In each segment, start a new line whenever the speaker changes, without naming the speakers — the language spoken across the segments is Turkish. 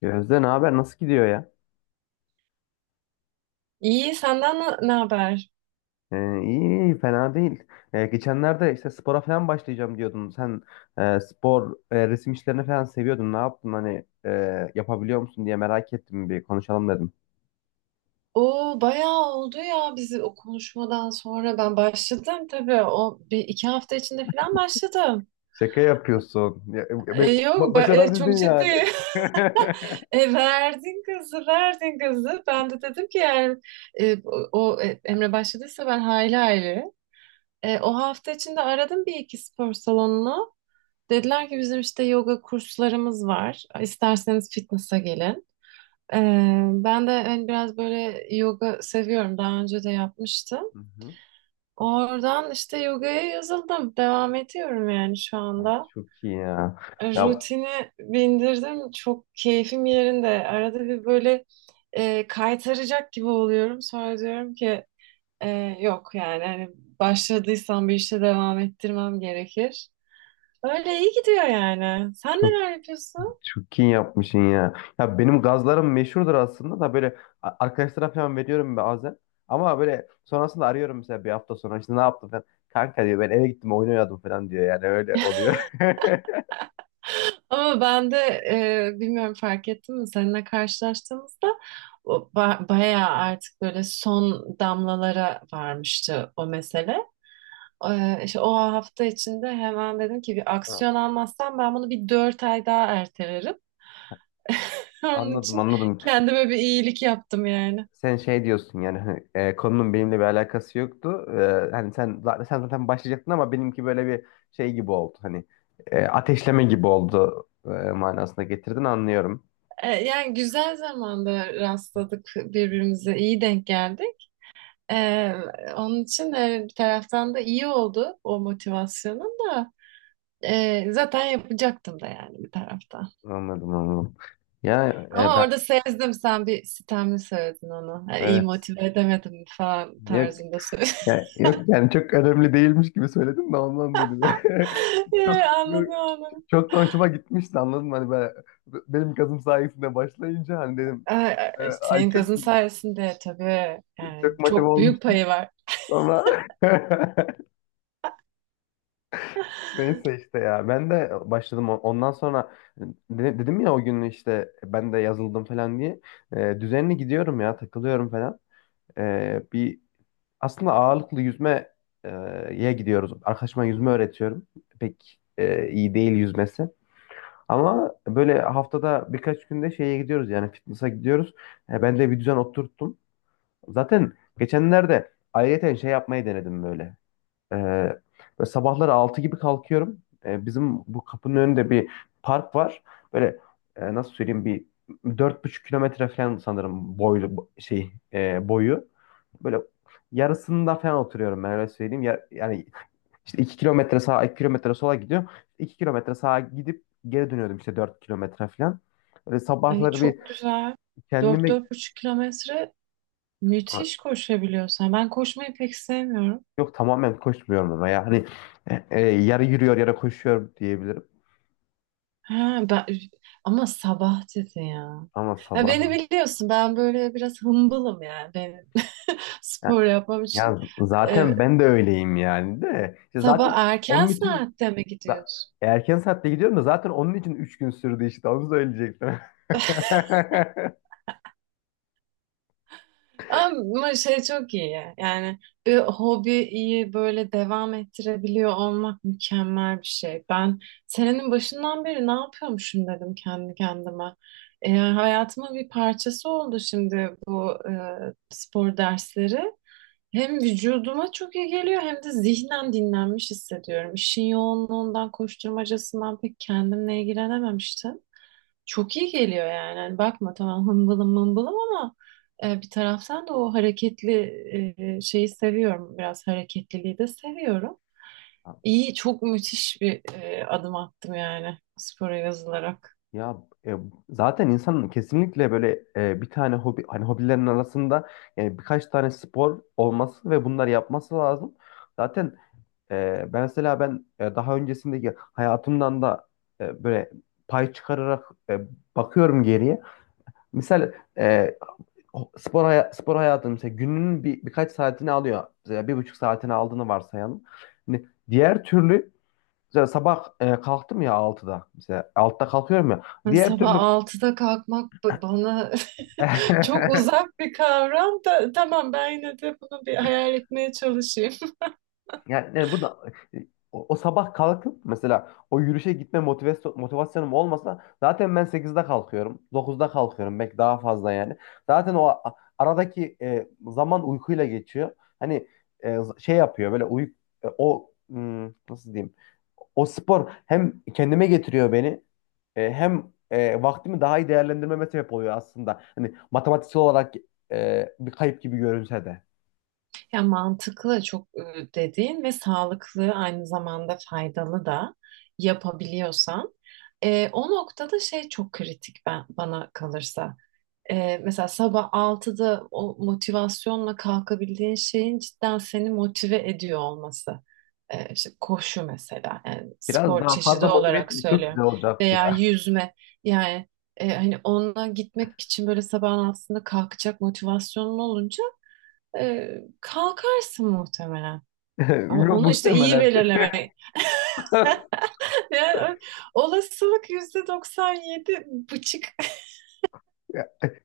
Gözde, ne haber? Nasıl gidiyor ya?
İyi, senden ne haber?
İyi, iyi, fena değil. Geçenlerde işte spora falan başlayacağım diyordun. Sen spor, resim işlerini falan seviyordun. Ne yaptın? Hani, yapabiliyor musun diye merak ettim. Bir konuşalım dedim.
O bayağı oldu ya, bizi o konuşmadan sonra ben başladım tabii, o bir iki hafta içinde falan başladım.
Şaka yapıyorsun. Ya,
E, yok ba- e, çok
başarabildin yani.
ciddi. Verdin kızı, verdin kızı. Ben de dedim ki yani e, o Emre başladıysa ben hayli hayli. O hafta içinde aradım bir iki spor salonunu. Dediler ki bizim işte yoga kurslarımız var. İsterseniz fitness'a gelin. Ben de hani biraz böyle yoga seviyorum. Daha önce de yapmıştım.
Hı hı.
Oradan işte yogaya yazıldım. Devam ediyorum yani şu
Ay,
anda.
çok iyi ya. Ya
Rutini bindirdim. Çok keyfim yerinde. Arada bir böyle kaytaracak gibi oluyorum. Sonra diyorum ki e, yok, yani hani başladıysam bir işe devam ettirmem gerekir. Öyle iyi gidiyor yani. Sen
çok
neler yapıyorsun?
Çok iyi yapmışsın ya. Ya benim gazlarım meşhurdur aslında da böyle arkadaşlara falan veriyorum bazen. Ama böyle sonrasında arıyorum, mesela bir hafta sonra işte ne yaptın falan. Kanka diyor ben eve gittim oyun oynadım falan diyor, yani öyle oluyor.
Ama ben de bilmiyorum, fark ettin mi, seninle karşılaştığımızda o bayağı artık böyle son damlalara varmıştı o mesele. İşte o hafta içinde hemen dedim ki bir
Ha,
aksiyon almazsam ben bunu bir 4 ay daha ertelerim. Onun
anladım,
için
anladım.
kendime bir iyilik yaptım yani.
Sen şey diyorsun yani hani, konunun benimle bir alakası yoktu. E, hani sen zaten başlayacaktın ama benimki böyle bir şey gibi oldu. Hani ateşleme gibi oldu, manasına getirdin, anlıyorum.
Yani güzel zamanda rastladık birbirimize, iyi denk geldik. E, Onun için bir taraftan da iyi oldu o motivasyonun da. Zaten yapacaktım da yani bir tarafta.
Anladım, anladım. Ya e,
Ama
ben
orada sezdim, sen bir sitemli söyledin onu. Yani iyi
evet.
motive edemedim falan tarzında söyledin.
Ya, yok yani, çok önemli değilmiş gibi söyledim de ondan dedim ya. Çok,
Yani anladım onu.
çok da hoşuma gitmişti, anladın mı? Hani ben, benim kazım sayesinde başlayınca hani dedim
Ay, ay,
ay
senin
çok,
kızın sayesinde tabii,
çok
yani
motive
çok büyük
olmuştum
payı var.
sonra. Neyse işte, ya ben de başladım. O- ondan sonra dedim ya, o gün işte ben de yazıldım falan diye. E, düzenli gidiyorum ya, takılıyorum falan. E, bir Aslında ağırlıklı yüzmeye gidiyoruz. Arkadaşıma yüzme öğretiyorum. Pek iyi değil yüzmesi. Ama böyle haftada birkaç günde şeye gidiyoruz, yani fitness'a gidiyoruz. Ben de bir düzen oturttum. Zaten geçenlerde ayrıyeten şey yapmayı denedim böyle. E, böyle sabahları 6 gibi kalkıyorum. Bizim bu kapının önünde bir park var. Böyle, nasıl söyleyeyim, bir 4,5 kilometre falan sanırım boylu şey, boyu. Böyle yarısında falan oturuyorum, ben öyle söyleyeyim. Ya- yani işte 2 kilometre sağa, 2 kilometre sola gidiyorum. 2 kilometre sağa gidip geri dönüyordum işte, 4 kilometre falan. Böyle
Ay,
sabahları bir
çok güzel. Dört,
kendimi.
45 kilometre,
Ha,
müthiş koşabiliyorsan. Ben koşmayı pek sevmiyorum.
yok, tamamen koşmuyorum ama ya hani, yarı yürüyor yarı koşuyor diyebilirim.
Ha, ama sabah dedi ya.
Ama
Ya, beni
sabah,
biliyorsun, ben böyle biraz hımbılım yani, ben spor
ya,
yapmam için.
ya
Ee,
zaten ben de öyleyim yani de. İşte
Sabah
zaten
erken
onun için
saatte mi
za-
gidiyorsun?
erken saatte gidiyorum da, zaten onun için 3 gün sürdü, işte onu söyleyecektim.
Ama şey çok iyi ya. Yani bir hobiyi böyle devam ettirebiliyor olmak mükemmel bir şey. Ben senenin başından beri ne yapıyormuşum dedim kendi kendime. Hayatımın bir parçası oldu şimdi bu spor dersleri. Hem vücuduma çok iyi geliyor, hem de zihnen dinlenmiş hissediyorum. İşin yoğunluğundan, koşturmacasından pek kendimle ilgilenememiştim. Çok iyi geliyor yani. Hani bakma, tamam, hımbılım mımbılım, ama bir taraftan da o hareketli şeyi seviyorum. Biraz hareketliliği de seviyorum. İyi, çok müthiş bir adım attım yani, spora yazılarak.
Ya e, Zaten insanın kesinlikle böyle, bir tane hobi, hani hobilerin arasında yani birkaç tane spor olması ve bunları yapması lazım. Zaten, e, ben mesela ben e, daha öncesindeki hayatımdan da, böyle pay çıkararak, bakıyorum geriye. Misal, spor hayatı mesela gününün bir birkaç saatini alıyor. Mesela bir buçuk saatini aldığını varsayalım. Hani diğer türlü mesela sabah, kalktım ya altıda. Mesela 6'da kalkıyorum ya.
Hani
Diğer
sabah
türlü
altıda kalkmak bana çok uzak bir kavram. Da tamam, ben yine de bunu bir hayal etmeye çalışayım.
Yani, yani bu da, e, o sabah kalkıp mesela o yürüyüşe gitme motivasyonum olmasa zaten ben sekizde kalkıyorum, dokuzda kalkıyorum. Belki daha fazla yani. Zaten o aradaki zaman uykuyla geçiyor. Hani, e, şey yapıyor böyle uy e, o hmm, nasıl diyeyim? O spor hem kendime getiriyor beni, hem vaktimi daha iyi değerlendirmeme sebep oluyor aslında. Hani matematiksel olarak bir kayıp gibi görünse de.
Ya mantıklı çok dediğin ve sağlıklı, aynı zamanda faydalı da yapabiliyorsan. O noktada şey çok kritik, bana kalırsa. Mesela sabah altıda o motivasyonla kalkabildiğin şeyin cidden seni motive ediyor olması. İşte koşu mesela, yani
Biraz
spor
daha
çeşidi
fazla motive
olarak
etseydi çok
söylüyorum,
güzel olacaktı
veya
ya.
yüzme yani, hani onunla gitmek için böyle sabahın altısında kalkacak motivasyonun olunca e, kalkarsın muhtemelen. Onu işte iyi
Muhtemelen.
belirlemek. Yani olasılık %97,5.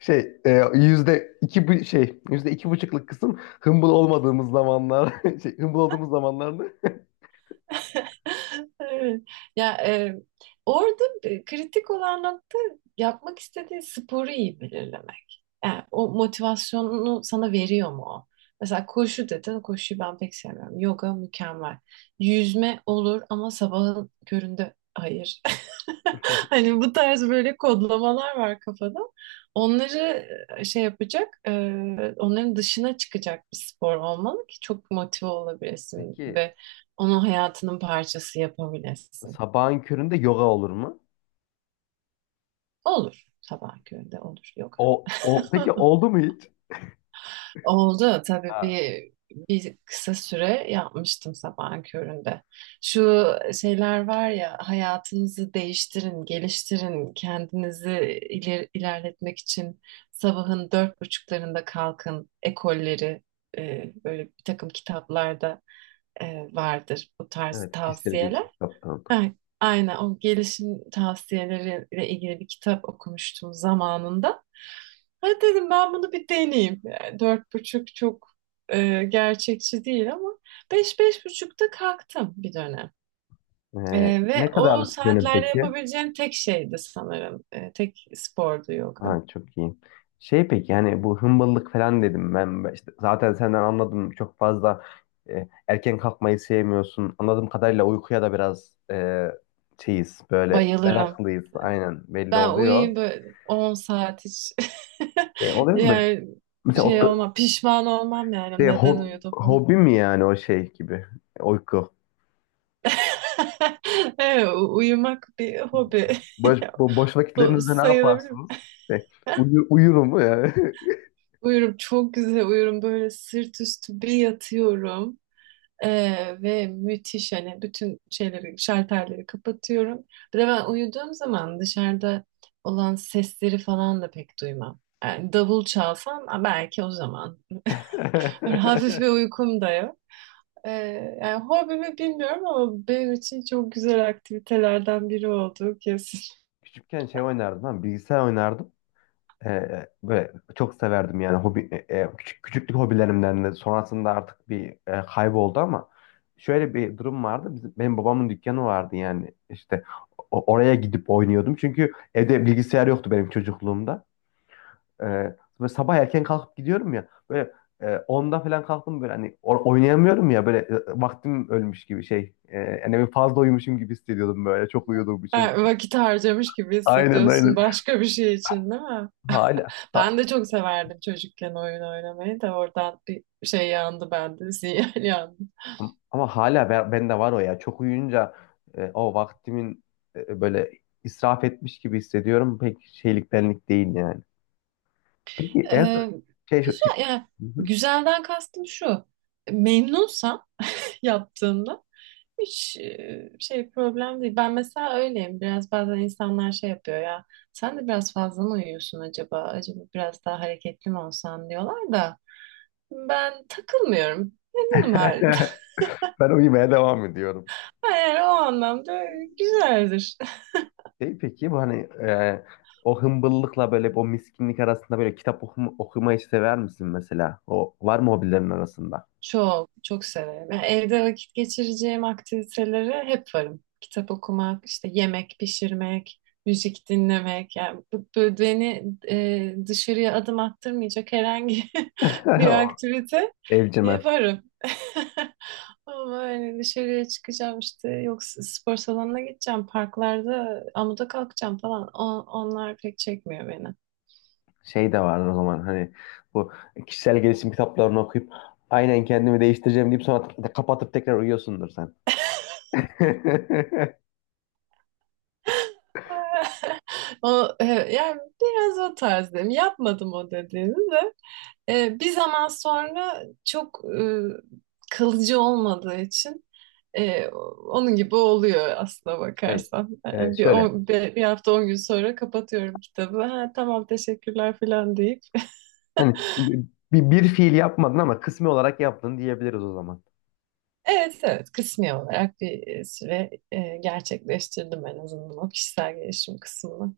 Şey, %2,5'luk kısım humble olmadığımız zamanlar, şey, humble olduğumuz zamanlardı.
Evet. Ya, orada kritik olan nokta, yapmak istediğin sporu iyi belirlemek. Yani o motivasyonunu sana veriyor mu o? Mesela koşu dedin, koşuyu ben pek sevmiyorum. Yoga mükemmel. Yüzme olur ama sabahın köründe hayır. Hani bu tarz böyle kodlamalar var kafada. Onları şey yapacak, onların dışına çıkacak bir spor olmalı ki çok motive olabilesin
Peki,
ve onu hayatının parçası yapabilesin.
sabahın köründe yoga olur mu?
Olur. Sabah köründe olur yoga.
O, o peki oldu mu hiç?
Oldu tabii,
Ha,
bir kısa süre yapmıştım sabahın köründe. Şu şeyler var ya, hayatınızı değiştirin, geliştirin, kendinizi ilerletmek için sabahın dört buçuklarında kalkın ekolleri, böyle bir takım kitaplarda e, vardır bu tarz
evet, kişisel
tavsiyeler.
gelişim kitapları oldu.
Ay- Aynen, o gelişim tavsiyeleriyle ilgili bir kitap okumuştum zamanında. Hadi dedim, ben bunu bir deneyeyim. Yani dört buçuk çok gerçekçi değil, ama beş beş buçukta kalktım bir dönem. E, Ve
Ne kadar
o
dönem
saatlerde
peki?
yapabileceğim tek şeydi sanırım. Tek spordu yoga.
Ha, çok iyi. Şey peki, yani bu hımbalık falan dedim. Ben Ben işte zaten senden anladım çok fazla erken kalkmayı sevmiyorsun. Anladığım kadarıyla uykuya da biraz, şeyiz böyle,
Bayılırım.
meraklıyız, aynen, belli
Ben
oluyor.
uyuyayım böyle 10 saat hiç.
Oluyor mu böyle?
Yani
Mesela o,
şey
da-
olmam, pişman olmam yani,
şey,
neden
ho-
uyudum.
hobi mi yani o şey gibi. Uyku?
Evet, uyumak bir hobi.
Boş
Bu
vakitlerinizde ne
sayılabilir mi?
yaparsınız? Şey, uyurum mu yani.
Uyurum, çok güzel uyurum. Böyle sırt üstü bir yatıyorum. Ve müthiş, hani bütün şeyleri, şalterleri kapatıyorum. Bir de ben uyuduğum zaman dışarıda olan sesleri falan da pek duymam. Yani davul çalsam, ha, belki o zaman. Böyle hafif bir uykum da yok. Ee, Yani hobi mi bilmiyorum, ama benim için çok güzel aktivitelerden biri oldu kesin.
Küçükken şey oynardım, ha, bilgisayar oynardım. E, böyle çok severdim yani. Hobi e, e, küçük küçüklük hobilerimden de sonrasında artık bir kayboldu, ama şöyle bir durum vardı. Bizim, benim babamın dükkanı vardı, yani işte oraya gidip oynuyordum. Çünkü evde bilgisayar yoktu benim çocukluğumda. E, Böyle sabah erken kalkıp gidiyorum ya böyle, 10'da falan kalktım, böyle hani oynayamıyorum ya böyle, vaktim ölmüş gibi şey. Yani bir fazla uyumuşum gibi hissediyordum, böyle çok uyuduğum
Ha,
için.
vakit harcamış gibi
Aynen,
hissediyorsun,
aynen.
başka bir şey için, değil mi?
Hala.
Ben de çok severdim çocukken oyun oynamayı, da oradan bir şey yandı bende, sinyal yandı.
Ama hala ben, bende var o ya. Çok uyuyunca o vaktimin e, böyle israf etmiş gibi hissediyorum. Pek şeylik benlik değil yani. Peki en son
Ee,
şey şu şey-
Güzel yani,
Hı hı.
güzelden kastım şu. Memnunsam yaptığımda, hiç şey problem değil. Ben mesela öyleyim. Biraz bazen insanlar şey yapıyor ya. Sen de biraz fazla mı uyuyorsun acaba? Acaba biraz daha hareketli mi olsan diyorlar da. Ben takılmıyorum. Memnunum halimden.
Ben uyumaya devam ediyorum.
Eğer o anlamda, güzeldir.
Şey peki, bu hani, e, o hımbıllıkla böyle, o miskinlik arasında böyle kitap okumayı sever misin mesela? O var mı hobilerin arasında?
Çok, çok severim. Yani evde vakit geçireceğim aktivitelere hep varım. Kitap okumak, işte yemek pişirmek, müzik dinlemek. Yani bu beni dışarıya adım attırmayacak herhangi bir
O,
aktivite
evcimen.
yaparım. Ama hani dışarıya çıkacağım, işte yok, spor salonuna gideceğim, parklarda amuda kalkacağım falan. Onlar pek çekmiyor beni.
Şey de vardır o zaman hani, bu kişisel gelişim kitaplarını okuyup aynen kendimi değiştireceğim deyip sonra kapatıp tekrar uyuyorsundur sen.
O, yani biraz o tarzdayım. Yapmadım o dediğini de. Bir zaman sonra çok kalıcı olmadığı için e, onun gibi oluyor aslına
Şey,
bakarsan.
şöyle
Hafta 10 gün sonra kapatıyorum kitabı. Ha, tamam, teşekkürler falan deyip
hani, bir fiil yapmadın ama kısmi olarak yaptın diyebiliriz o zaman.
Evet, evet, kısmi olarak bir süre gerçekleştirdim en azından o kişisel gelişim kısmını.